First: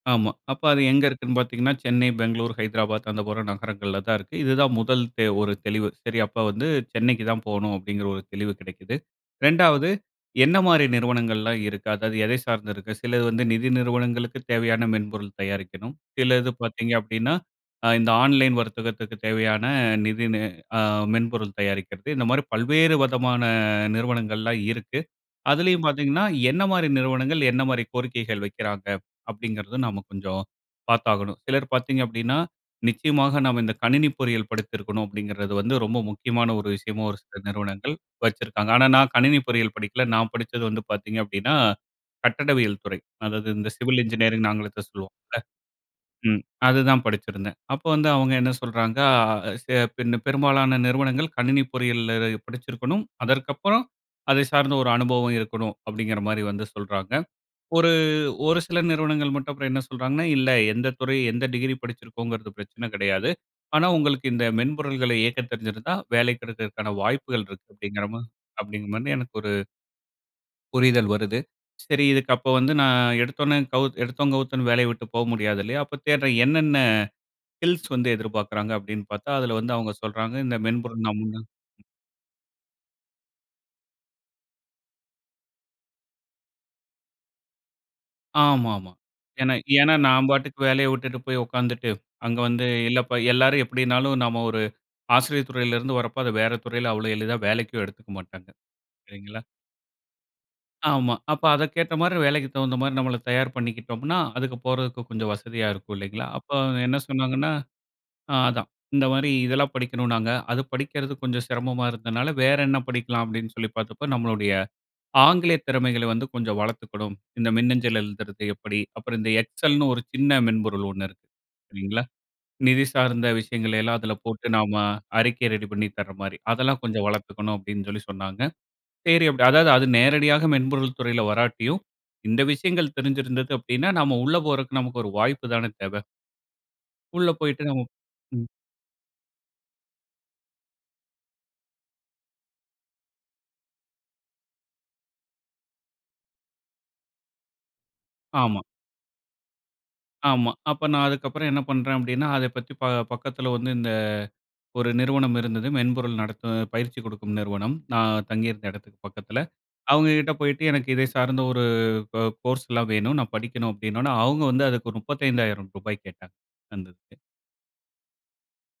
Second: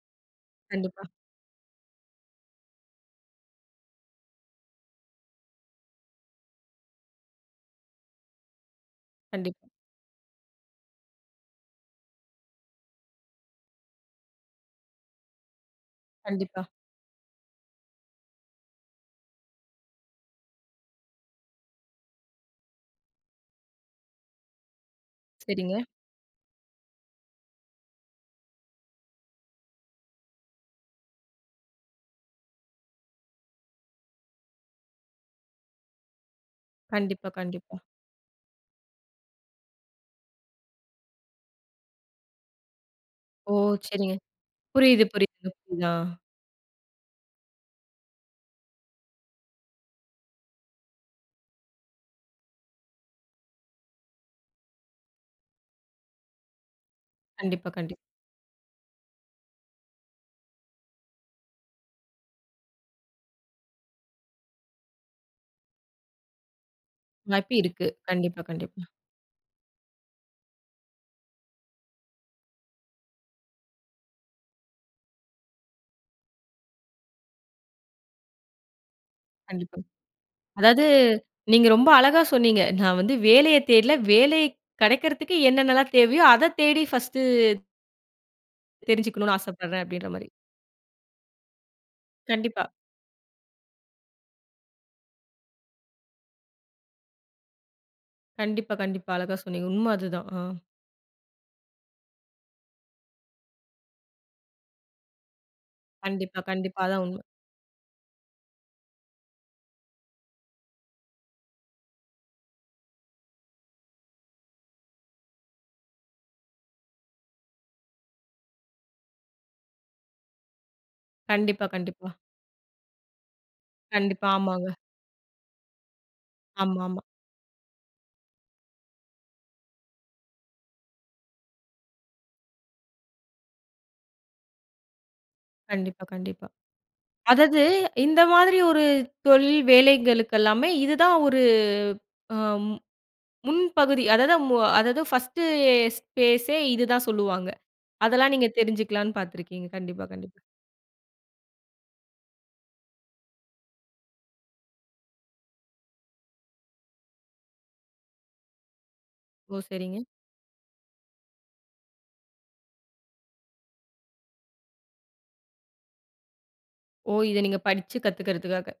ஆமா, அப்ப அது எங்க கண்டிப்பா. இருக்குன்னு பாத்தீங்கன்னா, சென்னை, பெங்களூர், ஹைதராபாத், அந்த போற நகரங்கள்ல தான் இருக்கு. இது தான் முதல் தே ஒரு தெளிவு. சரி அப்ப வந்து சென்னைக்கு தான் போணும் அப்டிங்குற ஒரு தெளிவு கெடைக்குது. கண்டிப்பா. 2வது என்ன மாரி நிறுவனங்கள்லாம் இருக்கா? அதாவது எத சார்ந்து இருக்கு? சிலது வந்து நிதி நிறுவனங்களுக்கு தேவையான மென்பொருள் தயாரிக்கணும், சிலது கண்டிப்பா. பாத்தீங்க அப்டின்னா, அ இந்த ஆன்லைன் வர்த்தகத்துக்கு தேவையான நிதி நெ ஆ மென்பொருள் தயாரிக்றது, இந்த மாரி பல்வேறு வதமான நிறுவனங்கள்லாம் இருக்கு. சரிங்க. அதுலையும் பாத்தீங்கன்னா, என்ன மாரி நிறுவனங்கள், என்ன மாரி கோரிக்கைகள் வைக்கிறாங்க? அப்டிங்குறதும் நாம கொஞ்சம் பார்த்தாகணும். சிலர் பார்த்தீங்க அப்டின்னா, நிச்சயமாக நாம இந்த கணினி பொறியியல் படித்திருக்கணும் அப்டிங்குறது வந்து ரொம்ப முக்கியமான ஒரு விஷயமாவும் கண்டிப்பா, சில கண்டிப்பா. நிறுவனங்கள் வச்சிருக்காங்க. ஆனா நான் கணினி பொறியியல் படிக்கல, நான் படிச்சது வந்து பார்த்தீங்க அப்டின்னா, கட்டடவியல் துறை. அதாவது ஓ! இந்த சிவில் சரிங்க. இன்ஜினியரிங் ஆங்கிலத்துல புரியுது, சொல்லுவோம்ல, புரியுதுங்க. புரியுதா. ம், அது தான் படிச்சிருந்தேன். அப்ப வந்து அவங்க என்ன சொல்றாங்க, அ பின்ன பெரும்பாலான நிறுவனங்கள் கணினி பொறியியல்ல படிச்சிருக்கணும், அதற்கப்பறம் அதை சார்ந்த ஒரு அனுபவம் இருக்கணும் அப்டிங்குற மாரி வந்து சொல்றாங்க. கண்டிப்பா, ஒரு, கண்டிப். ஒரு சில நிறுவனங்கள் மட்டும் அப்புறம் என்ன சொல்றாங்கன்னா, இல்ல எந்த துறை எந்த டிகிரி படிச்சிருக்கோம்ங்குறது பிரச்சன கடையாது, ஆனா உங்களுக்கு இந்த மென்பொருள்களை இயக்கத் தெரிஞ்சிருந்தா வேலை கடைக்றதுக்கான வாய்ப்புகள் வாய்ப்பு இருக்கு இருக்கு. அப்டிங்குற ம கண்டிப்பா, கண்டிப்பா. அப்டிங்குற மாரி எனக்கு ஒரு புரிதல் வருது. சரி இதுக்கு அப்ப வந்து நான் எடுத்தோடனே கவு எடுத்தோம் கௌத்தோம்ன்னு வேலைய விட்டு போக முடியாது இல்லையா? அப்ப தேடுறேன் என்னென்ன ஸ்கில்ஸ் வந்து எதிர்பார்க்றாங்க? அப்டின்னு பாத்தா அதுல வந்து கண்டிப்பா. அவங்க சொல்றாங்க இந்த அதாவது, மென்பொருள் நீங்க [unintelligible] ரொம்ப அழகா சொன்னிங்க நான் வந்து வேலையத் தேடல, வேலை கடைக்றதுக்கு என்னென்னலாம் தேவையோ அத தேடி ஃபர்ஸ்ட்டு ஆமா, ஆமா. தெரிஞ்சுக்கணும்னு ஏன்னா ஆசப்பட்றன் ஏன்னா அப்டின்ற நான் மாரி. பாட்டுக்கு வேலைய விட்டுட்டு போய் உக்காந்துட்டு, அங்க வந்து கண்டிப்பா. இல்லப்பா எல்லாரும் எப்டின்னாலும் நாம ஒரு ஆசிரிய துறைல இருந்து வரப்போ அது வேற துறைல அவ்ளோ எளிதா வேலைக்கும் எடுத்துக்க மாட்டாங்க, கண்டிப்பா, கண்டிப்பா அழகா இல்லைங்களா? சொன்னிங்க. உண்ம அதுதான். ஆ. ஆமா, அப்ப அத கேட்ட மாரி வேலைக்கு தகுந்த மாரி நம்மள தயார் பண்ணிக்கிட்டோம்ன்னா, அதுக்கு போறதுக்கு கொஞ்சம் வசதியா இருக்கும் இல்லைங்களா? கண்டிப்பா, அப்ப கண்டிப்பா என்ன அதான் உண்ம. சொன்னாங்கன்னா, ஆ அதான் இந்த மாரி இதெல்லாம் படிக்கணும்னாங்க, அது படிக்றது கொஞ்சம் சிரமமா இருந்ததுனால வேற என்ன படிக்லாம் அப்டின்னு சொல்லி பாத்தப்ப நம்மளுடைய ஆங்கில திறமைகள வந்து கொஞ்சம் வளத்துக்கணும், இந்த மின்னஞ்சல் எழுதுறது எப்டி, அப்புறம் இந்த Excelனு ஒரு சின்ன மென்பொருள் ஒண்ணு இருக்கு, கண்டிப்பா, சரிங்களா? கண்டிப்பா. நிதி சார்ந்த விஷயங்களெல்லாம் அதுல கண்டிப்பா, போட்டு ஆமாங்க. நாம அறிக்கை ரெடி பண்ணி தர்ற மாரி, அதெல்லாம் ஆமா, ஆமா. கொஞ்சம் வளர்த்துக்கணும் அப்டின்னு சொல்லி சொன்னாங்க. சரி அப்டி அதாவது அது நேரடியாக மென்பொருள் துறைல வராட்டியும் இந்த விஷயங்கள் தெரிஞ்சு இருந்தது அப்டின்னா, நாம உள்ள போறதுக்கு நமக்கு ஒரு வாய்ப்பு தானே தேவ? கண்டிப்பா, கண்டிப்பா. உள்ள அதாவது, போயிட்டு இந்த ம். மாதிரி ஒரு தொழில் வேலைகளுகெல்லாமே இதுதான் ஒரு ஆ ம், முன்பகுதி அதாவது, அதாவது ஃபர்ஸ்ட்டு ஸ்பேஸே இதுதான் சொல்லுவாங்க அதெல்லாம் நீங்க ஆமா. தெரிஞ்சுக்கலான்னு பாத்துருக்கீங்க கண்டிப்பா, கண்டிப்பா. ஆமா, அப்ப நான் அதுக்கப்புறம் என்ன பண்றேன் அப்டின்னா, அதை பத்தி ப பக்கத்துல வந்து இந்த, ஒரு நிறுவனம் இருந்தது, மென்பொருள் நடத்துற பயிற்சி கொடுக்கும் நிறுவனம், நான் தங்கி இருந்த எடத்துக்கு பக்கத்துல. ஓ! சரிங்க. அவங்க கிட்ட போயிட்டு எனக்கு இத சார்ந்த ஒரு கோ கோர்ஸ்லாம் வேணும், நான் படிக்கணும் அப்டின்னோடனே அவங்க வந்து அதுக்கு ரூ.35,000 கேட்டாங்க, அந்த ஓ இதுக்கு. இத நீங்க படிச்சுகத்துக்றதுக்காக.